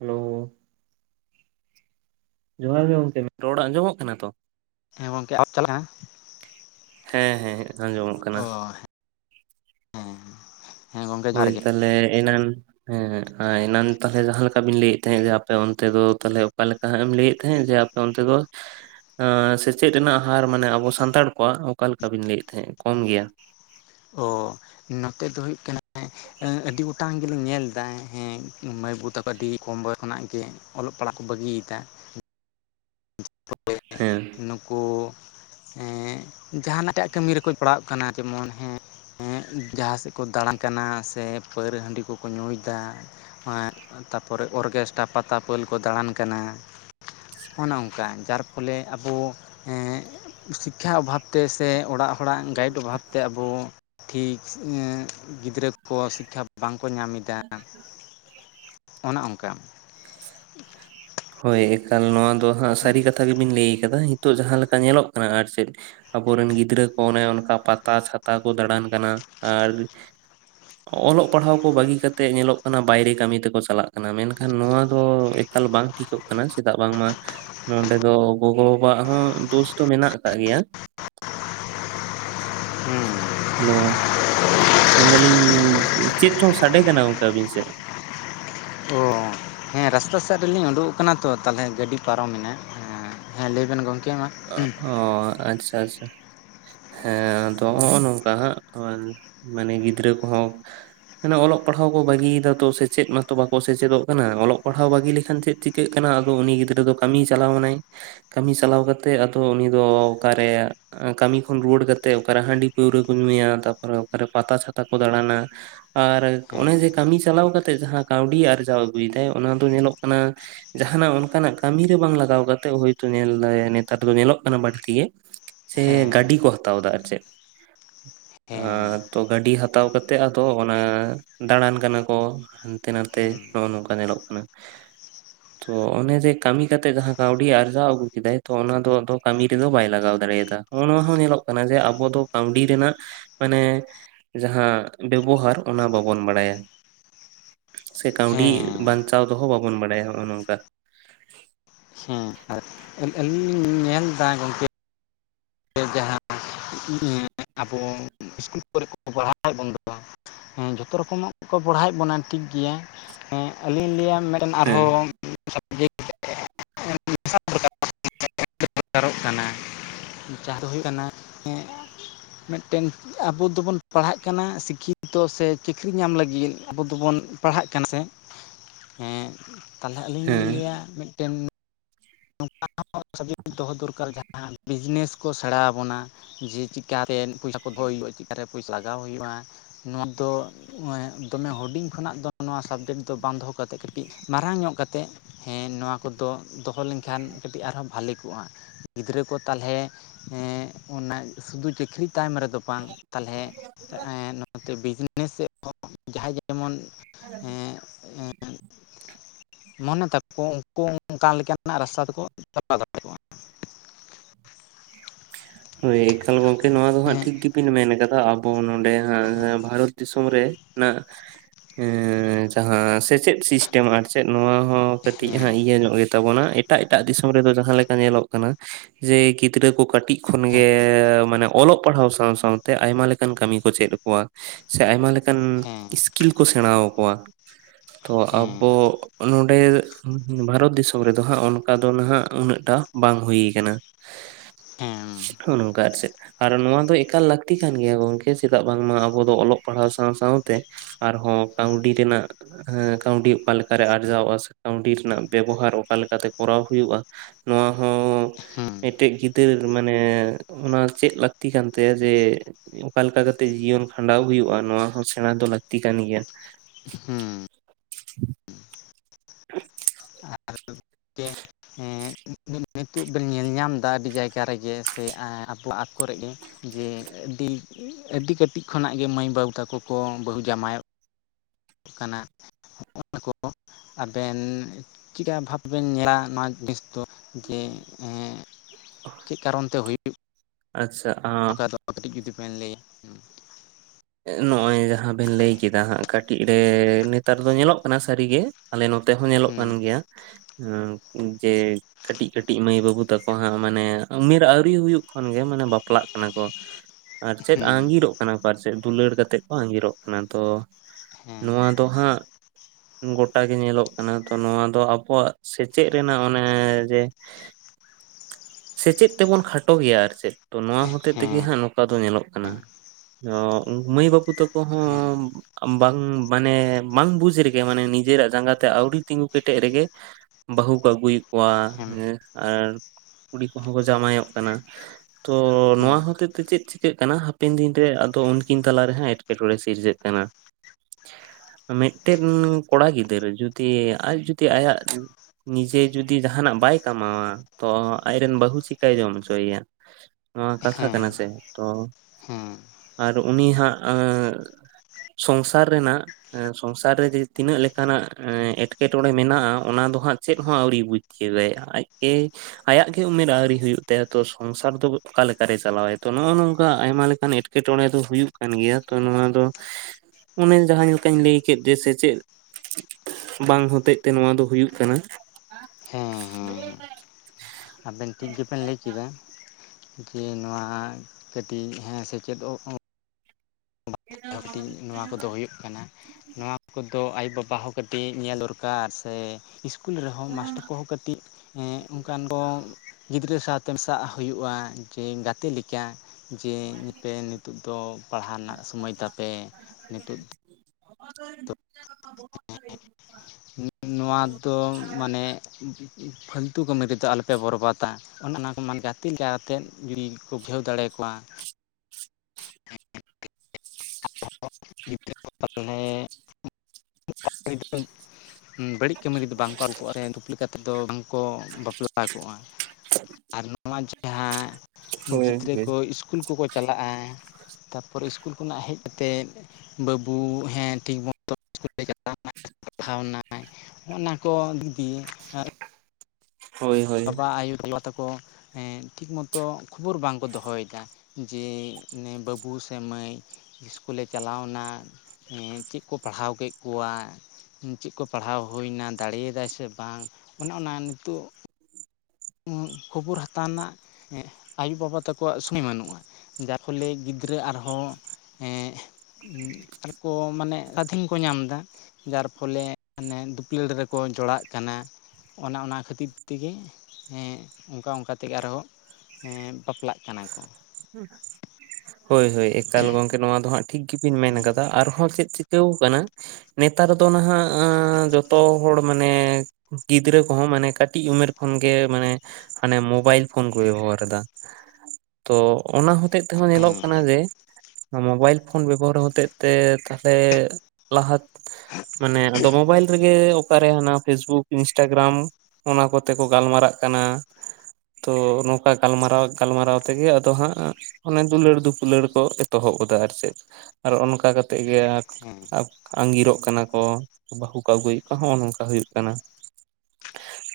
hello ᱡᱚᱦᱟᱨ ᱜᱮ ᱜᱚᱢᱠᱮ ᱨᱚᱲ ᱟᱸᱡᱚᱢᱚᱜ ᱠᱟᱱᱟ ᱛᱚ ᱦᱮᱸ ᱜᱚᱢᱠᱮ ᱟᱯ ᱪᱟᱞᱟᱜᱼᱟ ᱦᱮᱸ ᱦᱮᱸ ᱟᱸᱡᱚᱢᱚᱜ ᱠᱟᱱᱟ ᱦᱮᱸ ᱦᱮᱸ ᱜᱚᱝᱠᱮ ᱡᱚᱦᱟᱨ ᱦᱳᱭ ᱜᱮ ᱛᱟᱦᱞᱮ ᱮᱱᱟᱱ ᱦᱮᱸ ᱟᱨ ᱮᱱᱟᱱ ᱛᱟᱦᱚᱞᱮ ᱡᱟᱦᱟᱸᱞᱮᱠᱟ ᱵᱤᱱ ᱞᱟᱹᱭᱮᱫ ᱛᱟᱦᱮᱸ ᱡᱮ ᱟᱯᱮ ᱚᱱᱛᱮ ᱫᱚ ᱛᱟᱦᱚᱞᱮ ᱚᱠᱟᱞᱮᱠᱟ ᱦᱟᱸᱜ ᱮᱢ ᱞᱟᱹᱭᱮᱫ ᱛᱟᱦᱮᱸᱫ ᱡᱮ ᱟᱯᱮ ᱚᱱᱛᱮ ᱫᱚ ᱥᱮᱪᱮᱫ ᱨᱮᱱᱟᱜ ᱦᱟᱨ ᱢᱟᱱᱮ ᱟᱵᱚ ᱥᱟᱱᱛᱟᱲ ᱠᱚᱣᱟᱜ ᱚᱠᱟ ᱞᱮᱠᱟ ᱵᱤᱱ ᱞᱟᱹᱭᱮᱫ ᱛᱟᱦᱮᱫ ᱠᱚᱢ ᱜᱮᱭᱟ ᱚ ᱱᱚᱛᱮ ᱫᱚ ᱦᱩᱭᱩᱜ ᱠᱟᱱᱟ ᱟᱹᱰᱤ ᱜᱚᱴᱟᱝ ᱜᱮᱞᱮᱧ ᱧᱮᱞᱫᱟ ᱦᱮᱸ ᱢᱟᱹᱭ ᱵᱩ ᱛᱟᱠᱚ ᱟᱹᱰᱤ ᱠᱚᱢ ᱵᱚᱭᱚᱥ ᱠᱷᱚᱱᱟᱜ ᱜᱮ ᱚᱞᱚᱜ ᱯᱟᱲᱦᱟᱜ ᱠᱚ ᱵᱟᱹᱜᱤᱭ ᱮᱫᱟ ᱮ ᱦᱮᱸ ᱱᱩᱠᱩ ᱦᱮᱸ ᱡᱟᱦᱟᱱ ᱮᱴᱟᱜ ᱠᱟᱹᱢᱤ ᱨᱮᱠᱚ ᱯᱟᱲᱟᱜ ᱠᱟᱱᱟ ᱡᱮᱢᱚᱱ ᱦᱮᱸ ᱦᱮᱸ ᱡᱟᱦᱟᱸ ᱥᱮᱫ ᱠᱚ ᱫᱟᱬᱟᱱ ᱠᱟᱱᱟ ᱥᱮ ᱯᱟᱹᱣᱨᱟᱹ ᱦᱟᱺᱰᱤ ᱠᱚᱠᱚ ᱧᱩᱭᱫᱟ ᱮ ᱛᱟᱯᱚᱨᱮ ᱚᱨᱜᱮᱥᱴᱨᱟ ᱯᱟᱛᱟ ᱯᱟᱹᱞ ᱠᱚ ᱫᱟᱬᱟᱱ ᱠᱟᱱᱟ ᱚᱱᱮ ᱚᱱᱠᱟ ᱡᱟᱨ ᱯᱷᱚᱞᱮ ᱟᱵᱚ ᱥᱤᱠᱠᱷᱟ ᱚᱵᱷᱟᱵ ᱛᱮ ᱥᱮ ᱚᱲᱟᱜ ᱦᱚᱲᱟᱜ ᱜᱟᱭᱤᱰ ᱚᱵᱷᱟᱵ ᱵᱷᱟᱵᱛᱮ ᱟᱵᱚ ᱴᱷᱤᱠ ᱜᱤᱫᱽᱨᱟᱹ ᱠᱚ ᱥᱤᱠᱠᱷᱟ ᱵᱟᱝ ᱠᱚ ᱧᱟᱢ ᱮᱫᱟ ᱚᱱᱮ ᱚᱱᱠᱟ ᱦᱳᱭ ᱮᱠᱟᱞ ᱱᱚᱣᱟ ᱫᱚ ᱦᱟᱸᱜ ᱥᱟᱹᱨᱤ ᱦᱮᱸ ᱠᱟᱛᱷᱟ ᱜᱮᱵᱤᱱ ᱞᱟᱹᱭ ᱟᱠᱟᱫᱟ ᱱᱤᱛᱚᱜ ᱡᱟᱦᱟᱸ ᱞᱮᱠᱟ ᱧᱮᱞᱚᱜ ᱠᱟᱱᱟ ᱟᱨ ᱪᱮᱫ ᱟᱵᱚᱨᱮᱱ ᱜᱤᱫᱽᱨᱟᱹ ᱠᱚ ᱚᱱᱮ ᱚᱱᱠᱟ ᱯᱟᱛᱟ ᱪᱷᱟᱛᱟ ᱠᱚ ᱫᱟᱬᱟᱱ ᱠᱟᱱᱟ ᱟᱨ ᱚᱞᱚᱜ ᱯᱟᱲᱦᱟᱣ ᱠᱚ ᱵᱟᱹᱜᱤ ᱠᱟᱛᱮᱫ ᱧᱮᱞᱚᱜ ᱠᱟᱱᱟ ᱵᱟᱭᱨᱮ ᱠᱟᱹᱢᱤ ᱛᱮᱠᱚ ᱪᱟᱞᱟᱜ ᱠᱟᱱᱟ ᱢᱮᱱᱠᱷᱟᱱ ᱱᱚᱣᱟ ᱫᱚ ᱮᱠᱟᱞ ᱵᱟᱝ ᱴᱷᱤᱠᱚᱜ ᱠᱟᱱᱟ ᱪᱮᱫᱟᱜ ᱵᱟᱝᱢᱟ ᱱᱚᱰᱮ ᱫᱚ ᱜᱚᱜᱚ ᱵᱟᱵᱟᱣᱟᱜ ᱦᱚᱸ ᱫᱳᱥ ᱫᱚ ᱢᱮᱱᱟᱜ ᱟᱠᱟᱫ ᱜᱮᱭᱟ ᱦᱮᱸ ᱦᱮᱞᱳᱣ ᱢᱮᱱᱫᱟᱞᱤᱧ ᱪᱮᱫ ᱪᱚᱝ ᱥᱟᱰᱮ ᱠᱟᱱᱟ ᱜᱚᱝᱠᱮ ᱟᱵᱤᱱ ᱥᱮᱫ ᱚ ᱦᱮᱸ ᱨᱟᱥᱛᱟ ᱥᱮᱫ ᱨᱮᱞᱤᱧ ᱩᱰᱩᱠ ᱟᱠᱟᱱᱟ ᱛᱚ ᱛᱟᱦᱚᱞᱮ ᱜᱟᱹᱰᱤ ᱯᱟᱨᱚᱢᱮᱱᱟ ᱦᱮᱸ ᱞᱟᱹᱭ ᱵᱮᱱ ᱜᱚᱝᱠᱮ ᱚ ᱟᱪᱪᱷᱟ ᱟᱪᱪᱷᱟ ᱦᱮᱸ ᱟᱫᱚ ᱦᱚᱜᱼᱚ ᱱᱚᱝᱠᱟ ᱦᱟᱸᱜ ᱟᱨ ᱢᱟᱱᱮ ᱜᱤᱫᱽᱨᱟᱹ ᱠᱚᱦᱚᱸ ᱢᱟᱱᱮ ᱚᱞᱚᱜ ᱯᱟᱲᱦᱟᱣ ᱠᱚ ᱵᱟᱹᱜᱤᱭ ᱫᱟ ᱛᱚ ᱥᱮ ᱪᱮᱫ ᱢᱟᱛᱚ ᱵᱟᱠᱚ ᱥᱮᱪᱮᱫᱚᱜ ᱠᱟᱱᱟ ᱚᱞᱚᱜ ᱯᱟᱲᱦᱟᱣ ᱵᱟᱹᱜᱤ ᱞᱮᱠᱷᱟᱱ ᱪᱮᱫ ᱪᱤᱠᱟᱹᱜ ᱠᱟᱱᱟ ᱟᱫᱚ ᱩᱱᱤ ᱜᱤᱫᱽᱨᱟᱹ ᱫᱚ ᱠᱟᱹᱢᱤᱤᱭ ᱪᱟᱞᱟᱣ ᱮᱱᱟᱭ ᱠᱟᱹᱢᱤ ᱪᱟᱞᱟᱣ ᱠᱟᱛᱮ ᱛ ᱩᱱᱤ ᱫᱚ ᱚᱠᱟᱨᱮ ᱠᱟᱹᱢᱤ ᱠᱷᱚᱱ ᱨᱩᱣᱟᱹᱲ ᱠᱟᱛᱮ ᱚᱠᱟᱨᱮ ᱦᱟᱺᱰᱤ ᱯᱟᱹᱣᱨᱟᱹ ᱠᱚ ᱧᱩᱭᱟ ᱛᱟᱯᱚᱨᱮ ᱚᱠᱟᱨᱮ ᱯᱟᱛᱟ ᱪᱷᱟᱛᱟ ᱠᱚ ᱫᱟᱬᱟᱱᱟ ᱟᱨ ᱚᱱᱮ ᱦᱮᱸ ᱡᱮ ᱠᱟᱹᱢᱤ ᱪᱟᱞᱟᱣ ᱠᱟᱛᱮᱜ ᱡᱟᱦᱟᱸ ᱠᱟᱹᱣᱰᱤ ᱟᱨᱡᱟᱣ ᱟᱹᱜᱩ ᱞᱟᱭ ᱚᱱᱟ ᱫᱚ ᱧᱮᱞᱚᱜ ᱠᱟᱱᱟ ᱡᱟᱦᱟᱱᱟᱜ ᱚᱱᱠᱟᱱᱟᱜ ᱠᱟᱹᱢᱤ ᱨᱮ ᱵᱟᱝ ᱞᱟᱜᱟᱣ ᱠᱟᱛᱮ ᱦᱚᱭᱛᱳ ᱧᱮᱞ ᱫᱟᱭ ᱱᱮᱛᱟᱨ ᱫᱚ ᱧᱮᱞᱚᱜ ᱠᱟᱱᱟ ᱵᱟᱹᱲᱛᱤᱜᱮ ᱥᱮ ᱦᱮᱸ ᱜᱟᱹᱰᱤ ᱠᱚ ᱦᱟᱛᱟᱣᱫᱟ ᱟᱨ ᱪᱮᱫ ᱦᱮᱸ ᱛᱚ ᱜᱟᱹᱰᱤ ᱦᱟᱛᱟᱣ ᱠᱟᱛᱮ ᱟᱫᱚ ᱚᱱᱟ ᱫᱟᱬᱟᱱ ᱠᱟᱱᱟ ᱠᱚ ᱦᱟᱱᱛᱮ ᱱᱟᱛᱮ ᱱᱚᱜᱼ ᱱᱚᱝᱠᱟ ᱧᱮᱞᱚᱜ ᱠᱟᱱᱟ ᱛᱚ ᱚᱱᱮᱨᱮ ᱠᱟᱹᱢᱤ ᱠᱟᱛᱮᱜ ᱡᱟᱦᱟᱸ ᱠᱟᱹᱣᱰᱤ ᱟᱨᱡᱟᱣ ᱟᱹᱜᱩ ᱠᱮᱫᱟᱭ ᱛᱚ ᱚᱱᱟ ᱫᱚ ᱟ ᱠᱟᱹᱢᱤ ᱨᱮᱫᱚ ᱵᱟᱭ ᱞᱟᱜᱟᱣ ᱫᱟᱲᱮᱭᱟᱫᱟ ᱱᱚᱜᱼᱚ ᱱᱚᱣᱟ ᱦᱚᱸ ᱧᱮᱞᱚᱜ ᱠᱟᱱᱟ ᱡᱮ ᱟᱵᱚ ᱫᱚ ᱠᱟᱹᱣᱰᱤ ᱨᱮᱱᱟᱜ ᱢᱟᱱᱮ ᱡᱟᱦᱟᱸ ᱵᱮᱵᱚᱦᱟᱨ ᱚᱱᱟ ᱵᱟᱵᱚᱱ ᱵᱟᱲᱟᱭᱟ ᱥᱮ ᱠᱟᱹᱣᱰᱤ ᱦᱮᱸ ᱵᱟᱧᱪᱟᱣ ᱫᱚᱦᱚ ᱵᱟᱵᱚᱱ ᱵᱟᱲᱟᱭᱟ ᱱᱚᱜᱼᱚᱭ ᱱᱚᱝᱠᱟ ᱦᱮᱸ ᱟᱹᱞᱤᱧ ᱧᱮᱞᱫᱟ ᱜᱚᱢᱠᱮ ᱡᱟᱦᱟᱸ ᱟᱵᱚ ᱤᱥᱠᱩᱞ ᱠᱚᱨᱮ [inaudible] ᱦᱮᱸ ᱡᱷᱚᱛᱚ ᱨᱚᱠᱚᱢᱟᱜ ᱠᱚ ᱯᱟᱲᱦᱟᱣᱮᱫ ᱵᱚᱱᱟ ᱴᱷᱤᱠ ᱜᱮᱭᱟᱸ ᱟᱞᱤᱧ ᱞᱟᱹᱭᱟ ᱢᱤᱫᱴᱮᱱ ᱦᱮᱸ ᱟᱨᱦᱚᱸ [unintelligible] [unintelligible] ᱫᱚᱨᱟᱨᱚᱜ ᱠᱟᱱᱟ ᱡᱟᱦᱟᱸ ᱫᱚ ᱦᱩᱭᱩᱜ ᱠᱟᱱᱟ ᱢᱤᱫᱴᱮᱱ ᱟᱵᱚ ᱫᱚᱵᱚᱱ ᱯᱟᱲᱦᱟᱜ ᱠᱟᱱᱟ ᱥᱤᱠᱠᱷᱤᱛᱚ ᱥᱮ ᱪᱟᱹᱠᱨᱤ ᱧᱟᱢ ᱞᱟᱹᱜᱤᱫ ᱟᱵᱚ ᱫᱚᱵᱚᱱ ᱯᱟᱲᱦᱟᱜ ᱠᱟᱱᱟ ᱥᱮ ᱛᱟᱦᱚᱞᱮ ᱟᱹᱞᱤᱧ ᱞᱤᱧ ᱦᱮᱸ ᱞᱟᱹᱭᱟ ᱢᱤᱫᱴᱮᱱ ᱱᱚᱝᱠᱟ ᱦᱚᱸ ᱥᱟᱡ ᱫᱚᱦᱚ ᱫᱚᱨᱠᱟᱨ ᱡᱟᱦᱟᱸ ᱵᱤᱡᱽᱱᱮᱥ ᱠᱚ ᱥᱮᱬᱟᱣ ᱟᱵᱚᱱᱟ ᱡᱮ ᱪᱤᱠᱟ ᱛ ᱯᱚᱭᱥᱟ ᱠᱚ ᱫᱚᱦᱚᱭ ᱦᱩᱭᱩᱜᱼᱟ ᱪᱮᱫᱠᱟᱨᱮ ᱯᱚᱭᱥᱟ ᱞᱟᱜᱟᱣ ᱦᱩᱭᱩᱜᱼᱟ ᱱᱚᱣᱟ ᱫᱚ ᱫᱚᱢᱮ ᱦᱩᱰᱤᱧ ᱠᱷᱚᱱᱟᱜ ᱱᱚᱣᱟ ᱥᱟᱵᱡᱮᱠᱴ ᱫᱚ ᱵᱟᱝᱫᱷᱚ ᱠᱟᱛᱮ ᱠᱟᱹᱴᱤᱡ ᱢᱟᱨᱟᱝ ᱧᱚᱜ ᱠᱟᱛᱮ ᱦᱮᱸ ᱱᱚᱣᱟ ᱠᱚᱫᱚ ᱫᱚᱦᱚ ᱮᱱᱠᱷᱟᱱ ᱠᱟᱹᱴᱤᱡ ᱟᱨᱦᱚᱸ ᱵᱷᱟᱹᱞᱤ ᱠᱚ ᱜᱤᱫᱽᱨᱟᱹ ᱠᱚ ᱛᱟᱦᱚᱞᱮ ᱚᱱᱟ ᱥᱩᱫᱩ ᱪᱟᱹᱠᱨᱤ ᱠᱚ ᱛᱟᱭᱚᱢ ᱨᱮᱫᱚ ᱵᱟᱝ ᱛᱟᱦᱚᱞᱮ ᱱᱚᱛᱮ ᱵᱤᱡᱽᱱᱮᱥ ᱡᱟᱦᱟᱸ ᱡᱮᱢᱚᱱ ᱮ ᱢᱚᱱᱮ ᱛᱟᱠᱚ ᱩᱱᱠᱩ ᱚᱱᱠᱟ ᱞᱮᱠᱟ ᱨᱮᱱᱟᱜ ᱨᱟᱥᱛᱟ ᱛᱮᱠᱚ [unintelligible] ᱪᱟᱞᱟᱣ ᱫᱟᱲᱮ ᱠᱚᱣᱟ ᱦᱳᱭ ᱮᱠᱟᱞ ᱜᱚᱝᱠᱮ ᱱᱚᱣᱟ ᱫᱚ ᱦᱟᱸᱜ ᱴᱷᱤᱠ ᱜᱮᱵᱤᱱ ᱢᱮᱱ ᱠᱟᱫᱟ ᱟᱵᱚ ᱱᱚᱰᱮ ᱦᱮᱸ ᱵᱷᱟᱨᱚᱛ ᱫᱤᱥᱚᱢ ᱨᱮᱱᱟᱜ ᱡᱟᱦᱟᱸ ᱥᱮᱪᱮᱫ ᱥᱤᱥᱴᱮᱢ ᱟᱨ ᱪᱮᱫ ᱱᱚᱣᱟ ᱠᱟᱹᱴᱤᱡ ᱦᱮᱸ ᱦᱟᱸᱜ ᱤᱭᱟᱹ ᱧᱚᱜ ᱜᱮ ᱛᱟᱵᱚᱱᱟ ᱮᱴᱟᱜ ᱮᱴᱟᱜ ᱫᱤᱥᱚᱢ ᱨᱮᱫᱚ ᱡᱟᱦᱟᱸ ᱞᱮᱠᱟ ᱧᱮᱞᱚᱜ ᱠᱟᱱᱟ ᱡᱮ ᱜᱤᱫᱽᱨᱟᱹ ᱠᱚ ᱠᱟᱹᱴᱤᱡ ᱠᱷᱚᱱ ᱜᱮ ᱢᱟᱱᱮ ᱚᱞᱚᱜ ᱯᱟᱲᱦᱟᱣ ᱥᱟᱶ ᱥᱟᱶᱛᱮ ᱟᱭᱢᱟ ᱞᱮᱠᱟᱱ ᱠᱟᱹᱢᱤ ᱠᱚ ᱪᱮᱫ ᱟᱠᱚᱣᱟ ᱥᱮ ᱟᱭᱢᱟ ᱞᱮᱠᱟᱱ ᱦᱮᱸ ᱤᱥᱠᱤᱞ ᱠᱚ ᱥᱮᱬᱟ ᱟᱠᱚᱣᱟ ᱛᱚ ᱦᱮᱸ ᱟᱵᱚ ᱱᱚᱰᱮ ᱵᱷᱟᱨᱚᱛ ᱫᱤᱥᱚᱢ ᱨᱮᱫᱚ ᱦᱟᱸᱜ ᱚᱱᱠᱟ ᱫᱚ ᱱᱟᱦᱟᱜ ᱩᱱᱟᱹᱜᱴᱟ ᱵᱟᱝ ᱦᱩᱭ ᱟᱠᱟᱱᱟ ᱦᱮ ᱱᱚᱜᱼᱚ ᱱᱚᱝᱠᱟ ᱟᱨ ᱪᱮᱫ ᱟᱨ ᱱᱚᱣᱟ ᱫᱚ ᱮᱠᱟᱞ ᱞᱟᱹᱠᱛᱤ ᱠᱟᱱ ᱜᱮᱭᱟ ᱜᱚᱝᱠᱮ ᱪᱮᱫᱟᱜ ᱵᱟᱝᱢᱟ ᱟᱵᱚ ᱫᱚ ᱚᱞᱚᱜ ᱯᱟᱲᱦᱟᱣ ᱥᱟᱶ ᱥᱟᱶᱛᱮ ᱟᱨᱦᱚᱸ ᱠᱟᱹᱣᱰᱤ ᱨᱮᱱᱟᱜ ᱠᱟᱹᱣᱰᱤ ᱚᱠᱟ ᱞᱮᱠᱟᱨᱮ ᱟᱨᱡᱟᱣᱼᱟ ᱥᱮ ᱠᱟᱹᱣᱰᱤ ᱨᱮᱱᱟᱜ ᱵᱮᱵᱚᱦᱟᱨ ᱚᱠᱟ ᱞᱮᱠᱟᱛᱮ ᱠᱚᱨᱟᱣ ᱦᱩᱭᱩᱜᱼᱟ ᱱᱚᱣᱟ ᱦᱚᱸ ᱦᱮᱸ ᱢᱤᱫᱴᱮᱱ ᱜᱤᱫᱽᱨᱟᱹ ᱠᱷᱟᱹᱛᱤᱨ ᱢᱟᱱᱮ ᱚᱱᱟ ᱪᱮᱫ ᱞᱟᱹᱠᱛᱤ ᱠᱟᱱ ᱛᱟᱭᱟ ᱡᱮ ᱚᱠᱟ ᱞᱮᱠᱟ ᱠᱟᱛᱮᱜ ᱡᱤᱭᱚᱱ ᱠᱷᱟᱸᱰᱟᱣ ᱦᱩᱭᱩᱜᱼᱟ ᱦᱩᱭᱩᱜᱼᱟ ᱱᱚᱣᱟ ᱦᱚᱸ ᱥᱮᱬᱟ ᱫᱚ ᱞᱟᱹᱠᱛᱤ ᱠᱟᱱ ᱜᱮᱭᱟ ᱦᱮᱸ [inaudible] ᱟᱨᱠᱤ [inaudible] ᱧᱟᱢ ᱮᱫᱟ ᱟᱹᱰᱤ ᱡᱟᱭᱜᱟ ᱨᱮᱜᱮ ᱥᱮ ᱟᱵᱚᱣᱟᱜ ᱠᱚ ᱨᱮᱜᱮ ᱡᱮ ᱟᱹᱰᱤ ᱟᱹᱰᱤ ᱠᱟᱹᱴᱤᱡ ᱠᱟᱹᱴᱤᱡ ᱠᱷᱚᱱᱟᱜ ᱜᱮ ᱢᱟᱹᱭ ᱵᱟᱹᱵᱩ ᱛᱟᱠᱚ ᱠᱚ ᱵᱟᱹᱦᱩ ᱡᱟᱶᱟᱭᱼᱚᱜ ᱠᱟᱱᱟ [inaudible] ᱟᱵᱮᱱ ᱪᱮᱫᱠᱟ ᱵᱷᱟᱵ ᱵᱮᱱ ᱧᱮᱞᱟ ᱱᱚᱣᱟ ᱡᱤᱱᱤᱥ ᱫᱚ ᱡᱮ ᱮ ᱪᱮᱫ ᱠᱟᱨᱚᱱ ᱛᱮ ᱦᱩᱭᱩᱜ ᱟᱪᱪᱷᱟ ᱟᱸ ᱱᱚᱝᱠᱟ ᱫᱚ ᱠᱟᱹᱴᱤᱡ ᱡᱩᱫᱤ ᱵᱮᱱ ᱞᱟᱹᱭᱟ ᱱᱚᱜᱼᱚᱭ ᱡᱟᱦᱟᱸ ᱵᱮᱱ ᱞᱟᱹᱭ ᱠᱮᱫ ᱦᱟᱸᱜ ᱠᱟᱹᱴᱤᱡ ᱨᱮ ᱱᱮᱛᱟᱨ ᱫᱚ ᱧᱮᱞᱚᱜ ᱠᱟᱱᱟ ᱥᱟᱹᱨᱤᱜᱮ ᱟᱞᱮ ᱱᱚ ᱛᱮᱦᱚ ᱧᱮᱞᱚᱜ ᱠᱟᱱ ᱦᱮᱸ ᱜᱮᱭᱟ ᱡᱮ ᱠᱟᱹᱴᱤᱡ ᱠᱟᱹᱴᱤᱡ ᱠᱟᱹᱴᱤᱡ ᱢᱟᱹᱭ ᱵᱟᱹᱵᱩ ᱛᱟᱠᱚ ᱦᱟᱸᱜ ᱢᱟᱱᱮ ᱩᱢᱮᱨ ᱟᱹᱣᱨᱤ ᱦᱩᱭᱩᱜ ᱠᱷᱚᱱ ᱜᱮ ᱢᱟᱱᱮ ᱵᱟᱯᱞᱟᱜ ᱠᱟᱱᱟ ᱠᱚ ᱟᱨ ᱪᱮᱫ ᱦᱮᱸ ᱟᱸᱜᱤᱨᱚᱜ ᱠᱟᱱᱟ ᱠᱚ ᱟᱨ ᱪᱮᱫ ᱫᱩᱞᱟᱹᱲ ᱠᱟᱛᱮᱜ ᱠᱚ ᱟᱸᱜᱤᱨᱚᱜ ᱠᱟᱱᱟ ᱛᱚ ᱦᱮᱸ ᱱᱚᱣᱟ ᱫᱚ ᱦᱟᱸᱜ ᱜᱚᱴᱟ ᱜᱮ ᱧᱮᱞᱚᱜ ᱠᱟᱱᱟ ᱛᱚ ᱱᱚᱣᱟ ᱫᱚ ᱟᱵᱚᱣᱟᱜ ᱥᱮᱪᱮᱫ ᱨᱮᱱᱟᱜ ᱚᱱᱮ ᱡᱮ ᱥᱮᱪᱮᱫ ᱛᱮᱵᱚᱱ ᱠᱷᱟᱴᱚ ᱜᱮᱭᱟ ᱟᱨ ᱪᱮᱫ ᱱᱚᱣᱟ ᱦᱚᱛᱮᱡ ᱦᱮᱸ ᱛᱮᱜᱮ ᱦᱟᱸᱜ ᱱᱚᱝᱠᱟ ᱫᱚ ᱧᱮᱞᱚᱜ ᱠᱟᱱᱟ ᱢᱟᱹᱭ ᱵᱟᱵᱩ ᱛᱠᱚ ᱦᱚ ᱦᱮᱸ ᱵᱟᱝ ᱢᱟᱱᱮ ᱵᱟᱝ ᱵᱩᱡ ᱨᱮᱜᱮ ᱢᱟᱱᱮ ᱱᱤᱡᱮᱨᱟᱜ ᱡᱟᱸᱜᱟᱛᱮ ᱟᱣᱲᱤ ᱛᱤᱸᱜᱩ ᱠᱮᱴᱮᱡ ᱨᱮᱜᱮ ᱵᱟᱹᱦᱩ ᱟᱹᱜᱩᱭᱮᱫ ᱠᱚᱣᱟ ᱦᱮᱸ ᱟᱨ ᱠᱩᱲᱤ ᱠᱚᱦᱚᱸ ᱠᱚ ᱡᱟᱶᱟᱭᱚᱜ ᱠᱟᱱᱟ ᱛᱚ ᱱᱚᱣᱟ ᱦᱮᱸ ᱦᱚᱛᱮ ᱛᱮ ᱪᱮᱫ ᱪᱤᱠᱟᱹᱜ ᱠᱟᱱᱟ ᱦᱟᱯᱮᱱ ᱫᱤᱱᱨᱮ ᱟᱫᱚ ᱩᱱᱠᱤᱱ ᱛᱟᱞᱟᱨᱮ ᱦᱟ ᱮᱸᱴᱠᱮᱴᱚᱬᱮ ᱥᱤᱨᱡᱟᱹᱜ ᱠᱟᱱᱟ ᱢᱤᱫᱴᱮᱱ ᱠᱚᱲᱟ ᱜᱤᱫᱽᱟᱹᱨᱟᱹ ᱡᱩᱫᱤ ᱟᱡ ᱡᱩᱫᱤ ᱟᱭᱟᱜ ᱱᱤᱡᱮ ᱡᱩᱫᱤ ᱡᱟᱦᱟᱱᱟᱜ ᱵᱟᱭ ᱠᱟᱢᱟᱣᱟ ᱛᱚ ᱟᱡᱨᱮᱱ ᱵᱟᱹᱦᱩ ᱪᱤᱠᱟᱭ ᱡᱚᱢ ᱦᱚᱪᱚᱭᱮᱭᱟ ᱱᱚᱣᱟ ᱠᱟᱛᱷᱟ ᱦᱮᱸ ᱠᱟᱱᱟ ᱥᱮ ᱛᱚ ᱦᱮᱸ ᱦᱮᱸ ᱟᱨ ᱩᱱᱤ ᱦᱟᱸᱟᱜ ᱥᱚᱝᱥᱟᱨ ᱨᱮᱱᱟᱜ ᱥᱚᱝᱥᱟᱨ ᱨᱮ ᱡᱮ ᱛᱤᱱᱟᱹᱜ ᱞᱮᱠᱟᱱᱟᱜ ᱮᱸᱴᱠᱮᱴᱚᱬᱮ ᱢᱮᱱᱟᱜᱼᱟ ᱚᱱᱟ ᱫᱚ ᱦᱟᱸᱜ ᱪᱮᱫ ᱦᱚᱸ ᱟᱹᱣᱨᱤ ᱵᱩᱡᱠᱟᱭ ᱟᱡᱜᱮ [unintelligible] ᱟᱭᱟᱜ ᱜᱮ ᱩᱢᱮᱨ ᱟᱹᱣᱨᱤ ᱦᱩᱭᱩᱜ ᱛᱟᱭᱟ ᱛᱚ ᱥᱚᱝᱥᱟᱨ ᱫᱚ ᱚᱠᱟᱞᱠ ᱨᱟᱭ ᱪᱟᱞᱟᱣᱟᱭ ᱛᱚ ᱱᱚᱜᱼᱚ ᱱᱚᱝᱠᱟ ᱟᱭᱢᱟ ᱞᱮᱠᱟᱱ ᱮᱴᱠᱮᱴᱬᱮ ᱮᱴᱠᱮᱴᱚᱬᱮ ᱫᱚ ᱦᱩᱭᱩᱜ ᱠᱟᱱ ᱜᱮᱭᱟ ᱛᱚ ᱱᱚᱣᱟ ᱫᱚ ᱚᱱᱮ ᱡᱟᱦᱟᱸ ᱞᱮᱠᱟᱧ ᱞᱟᱹᱭ ᱠᱮᱫ ᱡᱮ ᱥᱮᱪᱮᱫ ᱵᱟᱝ ᱦᱚᱛᱮᱜ ᱛᱮ ᱱᱚᱣᱟ ᱫᱚ ᱦᱩᱭᱩᱜ ᱠᱟᱱᱟ ᱦᱮᱸ ᱦᱮᱸ ᱦᱮᱸ ᱟᱵᱮᱱ ᱴᱷᱤᱠ ᱜᱮᱵᱮᱱ ᱞᱟᱹᱭ ᱠᱮᱫᱟ ᱡᱮ ᱱᱚᱣᱟ ᱠᱟᱹᱴᱤᱡ ᱦᱮᱸ ᱥᱮᱪᱮᱫ ᱚᱜ ᱠᱟᱹᱴᱤᱡ ᱱᱚᱣᱟ ᱠᱚᱫᱚ ᱦᱩᱭᱩᱜ ᱠᱟᱱᱟ ᱱᱚᱣᱟ ᱠᱚᱫᱚ ᱟᱭ ᱵᱟᱵᱟ ᱦᱚᱸ ᱠᱟᱹᱴᱤᱡ ᱧᱮᱞ ᱫᱚᱨᱠᱟᱨ ᱥᱮ ᱤᱥᱠᱩᱞ ᱨᱮᱦᱚᱸ ᱢᱟᱥᱴᱟᱨ ᱠᱚᱦᱚᱸ ᱠᱟᱹᱴᱤᱡ ᱚᱱᱠᱟᱱ ᱵᱚᱱ ᱜᱤᱫᱽᱨᱟᱹ ᱥᱟᱶ ᱛᱮ ᱢᱮᱥᱟᱜ ᱦᱩᱭᱩᱜᱼᱟ ᱡᱮ ᱜᱟᱛᱮ ᱞᱮᱠᱟ ᱡᱮ ᱧᱯᱮ ᱱᱤᱛᱳ ᱫᱚ ᱯᱟᱲᱦᱟᱣ ᱨᱮᱱᱟᱜ ᱥᱩᱢᱟᱭ ᱯᱮ ᱱᱤᱛᱚᱜ [inaudible] [unintelligible] ᱱᱚᱣᱟ ᱫᱚ ᱢᱟᱱᱮ ᱯᱷᱟᱟᱹᱞᱛᱩ ᱠᱟᱹᱢᱤ ᱨᱮᱫᱚ ᱟᱞᱚᱯᱮ ᱵᱚᱨᱚᱵᱫᱟ ᱚᱱᱮ ᱚᱱᱟ ᱠᱚ ᱢᱟᱱ ᱜᱟᱛᱮ ᱡᱛᱮᱫ ᱡᱩᱫᱤ ᱠᱚ ᱜᱷᱮᱣ ᱫᱟᱲᱮᱭᱟ ᱠᱚᱣᱟ [inaudible] ᱜᱤᱫᱽᱨᱟᱹ ᱠᱚ ᱛᱟᱦᱮᱞᱮ [unintelligible] [inaudible] [inaudible] [unintelligible] ᱵᱟᱹᱲᱤᱡ ᱠᱟᱹᱢᱤ ᱨᱮᱮᱫᱚ ᱵᱟᱝᱠᱚ ᱟᱞᱩ ᱠᱚᱜᱼᱟ ᱫᱩᱯ ᱞᱮᱠᱟ ᱛᱮᱫᱚ ᱵᱟᱝᱠᱚ ᱵᱟᱯᱞᱟ ᱠᱚᱜᱼᱟ ᱟᱨ ᱱᱚᱣᱟ ᱡᱟᱦᱟᱸ ᱦᱳᱭ ᱜᱤᱫᱽᱨᱟᱹ ᱦᱳᱭ ᱠᱚ ᱤᱥᱠᱩᱞ ᱠᱚᱠᱚ ᱪᱟᱞᱟᱜᱼᱟ ᱛᱟᱯᱚᱨ ᱤᱥᱠᱩᱞ ᱠᱷᱚᱱᱟᱜ ᱦᱮᱡ ᱠᱟᱛᱮᱫ ᱵᱟᱹᱵᱩ ᱦᱮᱸ ᱴᱷᱤᱠ ᱢᱚᱛᱚ ᱤᱥᱠᱩᱞ ᱯᱮ ᱪᱟᱞᱟᱣ ᱞᱮᱱᱟ ᱥᱮ ᱵᱟᱝ [unintelligible] ᱯᱟᱲᱦᱷᱟᱣᱱᱟᱭ ᱦᱚᱜᱼ ᱱᱟ ᱠᱚ ᱫᱤᱠ ᱫᱤᱭᱮ ᱦᱳᱭ ᱦᱳᱭ ᱵᱟᱵᱟ ᱟᱭᱳ ᱛᱟᱠᱚ ᱴᱷᱤᱠ ᱢᱚᱛᱚ ᱠᱷᱚᱵᱚᱨ ᱵᱟᱝᱠᱚ ᱫᱚᱦᱚᱭᱫᱟ ᱡᱮ ᱵᱟᱹᱵᱩ ᱥᱮ ᱢᱟᱹᱭ ᱤᱥᱠᱩᱞᱮ ᱪᱟᱞᱟᱣᱱᱟ ᱪᱮᱫ ᱠᱚ ᱯᱟᱲᱦᱟᱣ ᱠᱮᱫ ᱠᱚᱣᱟ ᱪᱮᱫ ᱠᱚ ᱯᱟᱲᱦᱟᱣ ᱦᱩᱭᱱᱟ ᱫᱟᱲᱮᱭᱟᱫᱟᱭ ᱥᱮ ᱵᱟᱝ ᱚᱱᱮ ᱚᱱᱟ ᱱᱤᱛᱚᱜ ᱠᱷᱚᱵᱚᱨ ᱦᱟᱛᱟᱣ ᱨᱮᱱᱟᱜ ᱟᱭᱳᱼᱵᱟᱵᱟ ᱛᱟᱠᱚᱣᱟᱜ ᱥᱳᱚᱢᱚᱭ ᱵᱟᱹᱱᱩᱜᱼᱟ ᱡᱟ ᱠᱚ ᱞᱟ, ᱭ ᱜᱤᱫᱽᱨᱟᱹ ᱟᱨᱦᱚᱸ ᱮᱸ ᱟᱨᱠᱚ ᱢᱟᱱᱮ ᱥᱟᱫᱷᱤᱱ ᱠᱚ ᱧᱟᱢᱫᱟ ᱡᱟᱨ ᱯᱷᱚᱞᱮ ᱢᱟᱱᱮ ᱫᱩᱯᱞᱟᱹᱲ ᱨᱮᱠᱚ ᱡᱚᱲᱟᱜ ᱠᱟᱱᱟ ᱚᱱᱮ ᱚᱱᱟ ᱠᱷᱟᱹᱛᱤᱨ ᱛᱮᱜᱮ ᱦᱮᱸ ᱚᱱᱠᱟ ᱚᱱᱠᱟ ᱛᱮᱜᱮ ᱟᱨᱦᱚᱸ ᱵᱟᱯᱞᱟᱜ ᱠᱟᱱᱟ ᱠᱚ ᱦᱳᱭ ᱦᱳᱭ ᱮᱠᱟᱞ ᱜᱚᱝᱠᱮ ᱱᱚᱣᱟ ᱫᱚ ᱦᱟᱸᱜ ᱴᱷᱤᱠ ᱜᱮᱵᱤᱱ ᱢᱮᱱ ᱦᱮᱸ ᱠᱟᱫᱟ ᱟᱨᱦᱚᱸ ᱪᱮᱫ ᱪᱤᱠᱟᱹ ᱟᱠᱟᱱᱟ ᱱᱮᱛᱟᱨ ᱫᱚ ᱱᱟᱦᱟᱜ ᱡᱚᱛᱚ ᱦᱚᱲ ᱢᱟᱱᱮ ᱜᱤᱫᱽᱨᱟᱹ ᱜᱤᱫᱽᱨᱟᱹ ᱠᱚᱦᱚᱸ ᱢᱟᱱᱮ ᱠᱟᱹᱴᱤᱡ ᱩᱢᱮᱨ ᱠᱷᱚᱱᱜᱮ ᱢᱟᱱᱮ ᱦᱟᱱᱮ ᱢᱳᱵᱟᱭᱤᱞ ᱯᱷᱳᱱ ᱠᱚ ᱵᱮᱵᱚᱦᱟᱨ ᱮᱫᱟ ᱛᱚ ᱚᱱᱟ ᱦᱚᱛᱮᱜ ᱛᱮᱦᱚᱸ ᱧᱮᱞᱚᱜ ᱠᱟᱱᱟ ᱡᱮ ᱢᱳᱵᱟᱭᱤᱞ ᱯᱷᱳᱱ ᱵᱮᱵᱚᱦᱟᱨ ᱦᱚᱛᱮᱜ ᱛᱮ ᱛᱟᱦᱚᱞᱮ ᱞᱟᱦᱟ ᱢᱟᱱᱮ ᱟᱫᱚ ᱢᱳᱵᱟᱭᱤᱞ ᱨᱮᱜᱮ ᱚᱠᱟᱨᱮ ᱦᱟᱱᱟ ᱯᱷᱮᱥᱵᱩᱠ ᱤᱱᱥᱴᱟᱜᱨᱟᱢ ᱚᱱᱟ ᱠᱚᱛᱮ ᱠᱚ ᱜᱟᱞᱢᱟᱨᱟᱜ ᱠᱟᱱᱟ ᱛᱚ ᱱᱚᱝᱠᱟ ᱜᱟᱞᱢᱟᱨᱟᱣ ᱜᱟᱞᱢᱟᱨᱟᱣ ᱠᱟᱛᱮᱜᱮ ᱟᱫᱚ ᱦᱟᱸᱜ ᱦᱟᱱᱮ ᱫᱩᱞᱟᱹᱲ ᱫᱩᱯᱩᱞᱟᱹᱲ ᱠᱚ ᱮᱛᱚᱦᱚᱵ ᱫᱟ ᱟᱨ ᱪᱮᱫ ᱟᱨ ᱚᱱᱠᱟ ᱠᱟᱛᱮ ᱠᱟᱛᱮᱫ ᱜᱮ ᱦᱮᱸ ᱟᱸᱜᱤᱨᱚᱜ ᱠᱟᱱᱟ ᱠᱚ ᱵᱟᱹᱦᱩ ᱠᱚ ᱟᱹᱜᱩᱭᱮᱫ ᱠᱚᱣᱟ ᱦᱚᱸᱜᱼ ᱱᱚᱝᱠᱟ ᱦᱩᱭᱩᱜ ᱠᱟᱱᱟ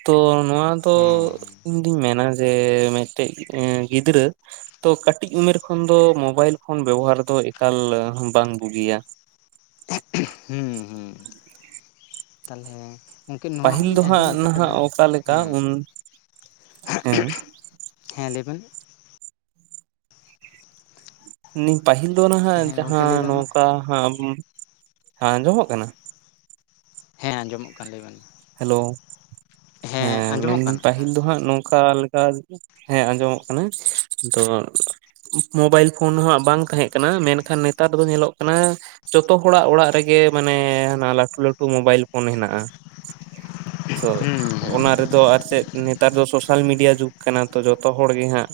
ᱛᱚ ᱱᱚᱣᱟ ᱫᱚ ᱦᱮᱸ ᱤᱧᱫᱩᱧ ᱢᱮᱱᱟ ᱡᱮ ᱢᱤᱫᱴᱮᱡ ᱮᱸ ᱜᱤᱫᱽᱨᱟᱹ ᱛᱚ ᱠᱟᱹᱴᱤᱡ ᱩᱢᱮᱨ ᱠᱷᱚᱱ ᱫᱚ ᱢᱳᱚᱵᱟᱭᱤᱞ ᱯᱷᱳᱱ ᱵᱮᱵᱚᱦᱟᱨ ᱫᱚ ᱮᱠᱟᱞ ᱵᱟᱝ ᱵᱩᱜᱤᱭᱟ [inaudible] ᱦᱩᱸ ᱛᱟᱦᱚᱞᱮ ᱜᱚᱢᱠᱮ ᱱᱚᱣᱟ ᱯᱟᱹᱦᱤᱞ ᱫᱚ ᱦᱚᱞᱤᱧ ᱦᱟᱸᱜ ᱟᱸᱡᱚᱢ ᱱᱟᱦᱟᱜ ᱟᱠᱟᱫᱟ ᱚᱠᱟ ᱞᱮᱠᱟ ᱦᱮᱸ ᱩᱱ ᱦᱮᱸ ᱦᱮᱸ ᱞᱟᱹᱭ ᱢᱮ ᱯᱟᱹᱦᱤᱞ ᱫᱚ ᱱᱟᱦᱟᱸᱜ ᱦᱮᱸ ᱜᱚᱢᱠᱮ ᱡᱟᱦᱟᱸ ᱞᱟᱹᱭ ᱵᱮᱱ ᱢᱟ ᱱᱚᱝᱠᱟ ᱦᱟᱸᱜ ᱦᱮᱸ ᱟᱸᱡᱚᱢᱚᱜ ᱠᱟᱱᱟ ᱦᱮᱸ ᱟᱸᱡᱚᱢᱚᱜ ᱠᱟᱱ ᱞᱟᱹᱭ ᱵᱮᱱ ᱦᱮᱞᱳ ᱦᱮᱸ ᱟᱸᱡᱚᱢᱚᱜ ᱢᱮᱱᱫᱟᱹᱧ ᱠᱟᱱᱟ ᱦᱮᱸ ᱯᱟᱹᱦᱤᱞ ᱫᱚ ᱦᱟᱸᱜ ᱱᱚᱝᱠᱟ ᱞᱮᱠᱟ ᱟᱨ ᱦᱮᱸ ᱟᱸᱡᱚᱢᱚᱜ ᱠᱟᱱᱟ ᱛᱚ ᱢᱳᱵᱟᱭᱤᱞ ᱯᱷᱳᱱ ᱦᱚᱸ ᱵᱟᱝ ᱛᱟᱦᱮᱸ ᱠᱟᱱᱟ ᱢᱮᱱᱠᱷᱟᱱ ᱱᱮᱛᱟᱨ ᱫᱚ ᱧᱮᱞᱚᱜ ᱠᱟᱱᱟ ᱡᱚᱛᱚ ᱦᱚᱲᱟᱜ ᱚᱲᱟᱜ ᱨᱮᱜᱮ ᱮ ᱢᱟᱱᱮ ᱦᱟᱱᱟ ᱞᱟᱹᱴᱩ ᱞᱟᱹᱴᱩ ᱢᱳᱵᱟᱭᱤᱞ ᱯᱷᱳᱱ ᱦᱮᱱᱟᱜᱼᱟ ᱛᱚ ᱦᱮᱸ ᱦᱮᱸ ᱚᱱᱟ ᱨᱮᱫᱚ ᱟᱨ ᱪᱮᱫ ᱱᱮᱛᱟᱨ ᱫᱚ ᱥᱳᱥᱟᱞ ᱢᱤᱰᱤᱭᱟ ᱡᱩᱜᱽ ᱠᱟᱱᱟ ᱛᱚ ᱡᱚᱛᱚ ᱦᱚᱲ ᱜᱮ ᱦᱟᱸᱜ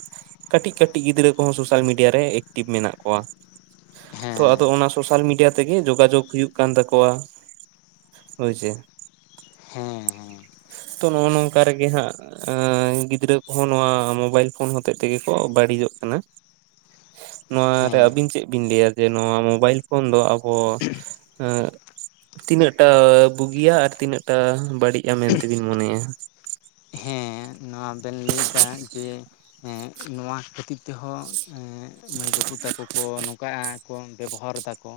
ᱠᱟᱹᱴᱤᱡ ᱠᱟᱹᱴᱤᱡ ᱜᱤᱫᱽᱨᱟᱹ ᱠᱚᱦᱚᱸ ᱥᱳᱥᱟᱞ ᱢᱤᱰᱤᱭᱟ ᱢᱤᱰᱤᱭᱟ ᱨᱮ ᱮᱠᱴᱤᱵᱷ ᱢᱮᱱᱟᱜ ᱠᱚᱣᱟ ᱛᱚ ᱦᱮᱸ ᱟᱫᱚ ᱚᱱᱟ ᱥᱳᱥᱟᱞ ᱢᱤᱰᱤᱭᱟ ᱛᱮᱜᱮ ᱡᱳᱜᱟᱡᱳᱜᱽ ᱦᱩᱭᱩᱜ ᱠᱟᱱ ᱛᱟᱠᱚᱣᱟ ᱦᱳᱭᱥᱮ ᱦᱮᱸᱻᱦᱮᱸ ᱛᱚ ᱱᱚᱜᱼᱚᱭ ᱱᱚᱝᱠᱟ ᱨᱮᱜᱮ ᱦᱟᱸᱜ ᱜᱤᱫᱽᱨᱟᱹ ᱠᱚᱦᱚᱸ ᱱᱚᱣᱟ ᱢᱳᱵᱟᱭᱤᱞ ᱯᱷᱳᱱ ᱦᱚᱛᱮ ᱛᱮᱜᱮ ᱠᱚ ᱵᱟᱹᱲᱤᱡᱚᱜ ᱠᱟᱱᱟ ᱠᱟᱱᱟ ᱱᱚᱣᱟᱨᱮ ᱦᱮᱸ ᱟᱹᱵᱤᱱ ᱪᱮᱫ ᱵᱤᱱ ᱞᱟᱹᱭᱟ ᱡᱮ ᱱᱚᱣᱟ ᱢᱳᱵᱟᱭᱤᱞ ᱯᱷᱳᱱ ᱫᱚ ᱟᱵᱚ ᱛᱤᱱᱟᱹᱜᱴᱟ ᱵᱩᱜᱤᱭᱟ ᱟᱨ ᱛᱤᱱᱟᱹᱜ ᱴᱟ ᱵᱟᱹᱲᱤᱡᱼᱟ ᱢᱮᱱᱛᱮᱵᱤᱱ ᱢᱚᱱᱮᱭᱟ ᱦᱮᱸ ᱱᱚᱣᱟ ᱵᱮᱱ ᱞᱟᱹᱭ ᱮᱫᱟ ᱡᱮ ᱱᱚᱣᱟ ᱠᱷᱟᱹᱛᱤᱨ ᱛᱮᱦᱚᱸ ᱢᱟᱹᱭ ᱵᱟᱹᱵᱩ ᱛᱟᱠᱚ ᱠᱚ ᱱᱚᱝᱠᱟᱼᱟ ᱠᱚ ᱵᱮᱵᱚᱦᱟᱨ ᱫᱟᱠᱚ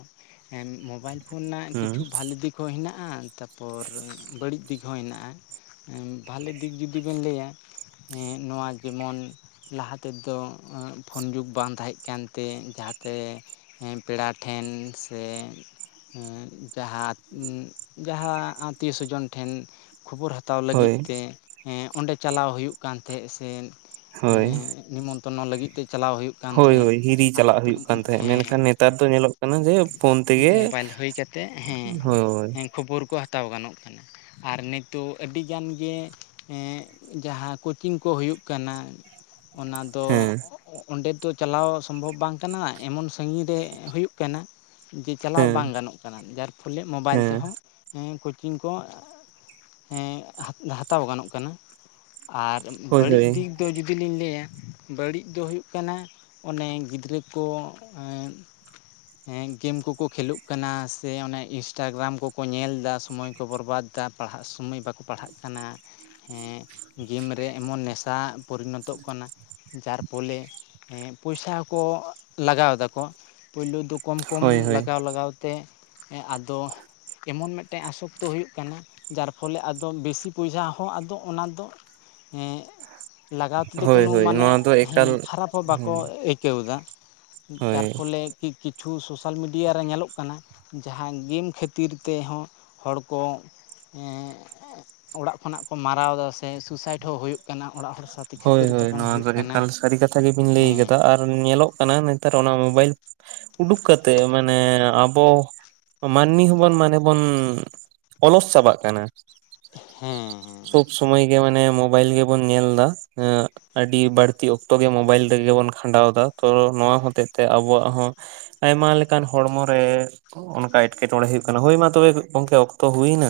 ᱢᱳᱚᱵᱟᱭᱤᱞ [unintelligible] ᱦᱩᱸ ᱠᱤᱪᱷᱩ ᱵᱷᱟᱞᱮ ᱫᱤᱠ ᱦᱚᱸ ᱦᱮᱱᱟᱜᱼᱟ ᱦᱟᱸ ᱛᱟᱯᱚᱨ ᱵᱟᱹᱲᱤᱡ ᱫᱤᱠ ᱦᱚᱸ ᱦᱮᱱᱟᱜᱼᱟ ᱵᱷᱟᱞᱮ ᱫᱤᱠ ᱡᱩᱫᱤ ᱵᱮᱱ ᱞᱟᱹᱭᱟ ᱦᱮᱸ ᱱᱚᱣᱟ ᱡᱮᱢᱚᱱ ᱞᱟᱦᱟ ᱛᱮᱫᱚ ᱯᱷᱳᱱ ᱡᱩᱜᱽ ᱵᱟᱝ ᱛᱟᱦᱮᱸ ᱠᱟᱱᱛᱮ ᱡᱟᱦᱟᱸᱛᱮ ᱯᱮᱲᱟ ᱴᱷᱮᱱ ᱥᱮ ᱡᱟᱦᱟᱸ ᱡᱟᱦᱟᱸ ᱟᱛᱤᱭᱚ ᱥᱚᱡᱚᱱ ᱴᱷᱮᱱ ᱠᱷᱚᱵᱚᱨ ᱦᱟᱛᱟᱣ ᱞᱟᱹᱜᱤᱫ ᱦᱳᱭ ᱛᱮ ᱦᱮᱸ ᱚᱸᱰᱮ ᱪᱟᱞᱟᱣ ᱦᱩᱭᱩᱜ ᱠᱟᱱ ᱛᱟᱦᱮᱸᱫ ᱥᱮ ᱮᱸ ᱦᱳᱭ ᱱᱮᱢᱚᱱᱛᱨᱚᱱᱚ ᱞᱟᱹᱜᱤᱫ ᱛᱮ ᱪᱟᱞᱟᱣ ᱦᱩᱭᱩᱜ ᱠᱟᱱ ᱦᱳᱭ ᱛᱟᱦᱮᱸᱫ ᱦᱳᱭ ᱦᱤᱨᱤ ᱟᱨ ᱪᱟᱞᱟᱜ ᱱᱤᱛᱚᱜ ᱦᱩᱭᱩᱜ ᱠᱟᱱ ᱛᱟᱦᱮᱸᱫ ᱦᱮᱸ ᱢᱮᱱᱠᱷᱟᱱ ᱱᱮᱛᱟᱨ ᱫᱚ ᱧᱮᱞᱚᱜ ᱠᱟᱱᱟ ᱡᱮ ᱯᱷᱳᱱ ᱛᱮᱜᱮ ᱢᱳᱵᱟᱭᱤᱞ ᱦᱩᱭ ᱠᱟᱛᱮ ᱦᱳᱭ ᱦᱮᱸ ᱠᱷᱚᱵᱚᱨ ᱠᱚ ᱦᱟᱛᱟᱣ ᱦᱟᱛᱟᱣ ᱜᱟᱱᱚᱜ ᱠᱟᱱᱟ ᱟᱨ ᱱᱤᱛᱳ ᱟᱹᱰᱤ ᱜᱟᱱ ᱜᱮ ᱮ ᱡᱟᱦᱟᱸ ᱠᱳᱪᱤᱝ ᱠᱚ ᱦᱩᱭᱩᱜ ᱠᱟᱱᱟ ᱚᱱᱟ ᱫᱚ ᱦᱮᱸ ᱚᱸᱰᱮ ᱫᱚ ᱪᱟᱞᱟᱣ ᱥᱚᱢᱵᱷᱚᱵᱽ ᱵᱟᱝ ᱠᱟᱱᱟ ᱮᱢᱚᱱ ᱥᱟᱺᱜᱤᱧ ᱨᱮ ᱦᱩᱭᱩᱜ ᱠᱟᱱᱟ ᱡᱮ ᱪᱟᱞᱟᱣ ᱦᱮᱸ ᱵᱟᱝ ᱜᱟᱱᱚᱜ ᱠᱟᱱᱟ ᱡᱟᱨ ᱯᱷᱚᱞᱮ ᱢᱳᱵᱟᱭᱤᱞ ᱦᱮᱸ ᱛᱮᱦᱚᱸ ᱪᱤᱝ ᱠᱚ ᱮᱸ ᱦᱟᱛᱟᱣ ᱜᱟᱱᱚᱜ ᱠᱟᱱᱟ ᱟᱨ ᱦᱳᱭ ᱵᱟᱹᱲᱤᱡ ᱦᱳᱭ ᱫᱤᱠ ᱫᱚ ᱡᱩᱫᱤ ᱞᱤᱧ ᱞᱟᱹᱭᱟ ᱵᱟᱹᱲᱤᱡ ᱫᱚ ᱦᱩᱭᱩᱜ ᱠᱟᱱᱟ ᱚᱱᱮ ᱜᱤᱫᱽᱨᱟᱹ ᱠᱚ ᱮᱸ ᱜᱮᱢ ᱠᱚᱠᱚ ᱠᱷᱹᱞᱳᱜ ᱠᱟᱱᱟ ᱥᱮ ᱤᱱᱥᱴᱟᱜᱨᱟᱢ ᱠᱚᱠᱚ ᱧᱮᱞᱮᱫᱟ ᱥᱚᱢᱚᱭ ᱠᱚ ᱵᱚᱨᱵᱟᱫ ᱮᱫᱟ ᱪᱮᱛᱟ ᱯᱟᱲᱦᱟᱜ ᱥᱳᱢᱟᱹᱭ ᱵᱟᱠᱚ ᱯᱟᱲᱦᱟᱜ ᱠᱟᱱᱟ ᱦᱮᱸ ᱜᱮᱢ ᱨᱮ ᱮᱢᱚᱱ ᱱᱮᱥᱟ ᱯᱚᱨᱤᱱᱚᱛᱚᱜ ᱠᱟᱱᱟ ᱡᱟᱨ ᱯᱷᱚᱞᱮ ᱦᱮᱸ ᱯᱚᱭᱥᱟ ᱦᱚᱠᱚ ᱞᱟᱜᱟᱣ ᱫᱟᱠᱚ ᱯᱩᱭᱞᱩ ᱫᱚ ᱠᱚᱢ ᱠᱚᱢ ᱦᱳᱭ ᱦᱳᱭ ᱞᱟᱜᱟᱣ ᱞᱟᱜᱟᱣ ᱛᱮ ᱟᱫᱚ ᱮᱢᱚᱱ ᱢᱤᱫᱴᱮᱱ ᱟᱥᱚᱠᱛᱚ ᱦᱩᱭᱩᱜ ᱠᱟᱱᱟ ᱡᱟᱨ ᱯᱷᱚᱞᱮ ᱟᱫᱚ ᱵᱮᱥᱤ ᱯᱚᱭᱥᱟ ᱦᱚᱸ ᱟᱫᱚ ᱚᱱᱟ ᱫᱚ ᱮ ᱞᱟᱜᱟᱣ ᱛᱮᱫᱚ ᱦᱳᱭ ᱠᱳᱱᱳ ᱦᱳᱭ ᱢᱟᱱᱮ ᱱᱚᱣᱟ ᱫᱚ ᱦᱮᱸ ᱮᱠᱟᱞ ᱠᱷᱟᱨᱟᱯ ᱦᱚᱸ ᱦᱩᱸ ᱵᱟᱠᱚ ᱟᱹᱭᱠᱟᱹᱣ ᱫᱟ ᱦᱳᱭ ᱛᱟᱨ ᱯᱷᱚᱞᱮ ᱠᱤ ᱠᱤ ᱠᱤᱪᱷᱩ ᱥᱳᱥᱟᱞ ᱢᱤᱰᱤᱭᱟ ᱨᱮ ᱧᱮᱞᱚᱜ ᱠᱟᱱᱟ ᱡᱟᱦᱟᱸ ᱜᱮᱢ ᱠᱷᱟᱹᱛᱤᱨ ᱛᱮᱦᱚᱸ ᱦᱚᱲ ᱠᱚ ᱦᱮᱸ ᱚᱲᱟᱜ ᱠᱷᱚᱱᱟᱜ ᱠᱚ ᱢᱟᱨᱟᱣ ᱮᱫᱟ ᱥᱮ ᱥᱩᱥᱟᱭᱤᱴ ᱦᱚᱸ ᱦᱩᱭᱩᱜ ᱠᱟᱱᱟ ᱚᱲᱟᱜ ᱦᱚᱲ ᱥᱟᱶᱛᱮ ᱦᱳᱭ ᱠᱷᱟᱹᱯᱟᱹᱨᱤ ᱦᱳᱭ ᱛᱟᱯᱟᱢ ᱱᱚᱣᱟ ᱦᱩᱭᱩᱜ ᱫᱚ ᱠᱟᱱᱟ ᱮᱠᱟᱞ ᱥᱟᱹᱨᱤ ᱠᱟᱛᱷᱟ ᱜᱮᱵᱤᱱ ᱞᱟᱹᱭ ᱦᱮᱸ ᱠᱟᱫᱟ ᱟᱨ ᱧᱮᱞᱚᱜ ᱠᱟᱱᱟ ᱱᱮᱛᱟᱨ ᱚᱱᱟ ᱢᱳᱵᱟᱭᱤᱞᱼᱼ ᱩᱰᱩᱠ ᱠᱟᱛᱮ ᱢᱟᱱᱮ ᱟᱵᱚ ᱢᱟᱹᱱᱢᱤ ᱦᱚᱸᱵᱚᱱ ᱢᱟᱱᱮ ᱵᱚᱱ ᱚᱞᱚᱥ ᱪᱟᱵᱟᱜ ᱠᱟᱱᱟ ᱦᱮᱸ ᱦᱮᱸ ᱥᱚᱵ ᱥᱚᱢᱚᱭ ᱜᱮ ᱢᱟᱱᱮ ᱢᱳᱵᱟᱭᱤᱞ ᱜᱮᱵᱚᱱ ᱧᱮᱞ ᱮᱸ ᱟᱹᱰᱤ ᱵᱟᱹᱲᱛᱤ ᱚᱠᱛᱚ ᱜᱮ ᱢᱳᱵᱟᱭᱤᱞ ᱨᱮᱜᱮ ᱵᱚᱱ ᱠᱷᱟᱸᱰᱟᱣ ᱮᱫᱟ ᱛᱚ ᱱᱚᱣᱟ ᱦᱚᱛᱮᱡ ᱛᱮ ᱟᱵᱚᱣᱟᱜ ᱦᱚᱸ ᱟᱭᱢᱟ ᱞᱮᱠᱟᱱ ᱦᱚᱲᱢᱚ ᱨᱮ ᱚᱱᱠᱟ ᱮᱸᱴᱠᱮᱴᱚᱬᱮ ᱦᱩᱭᱩᱜ ᱠᱟᱱᱟ ᱦᱳᱭ ᱢᱟ ᱛᱚᱵᱮ ᱜᱚᱝᱠᱮ ᱚᱠ ᱛᱚ ᱦᱩᱭᱱᱟ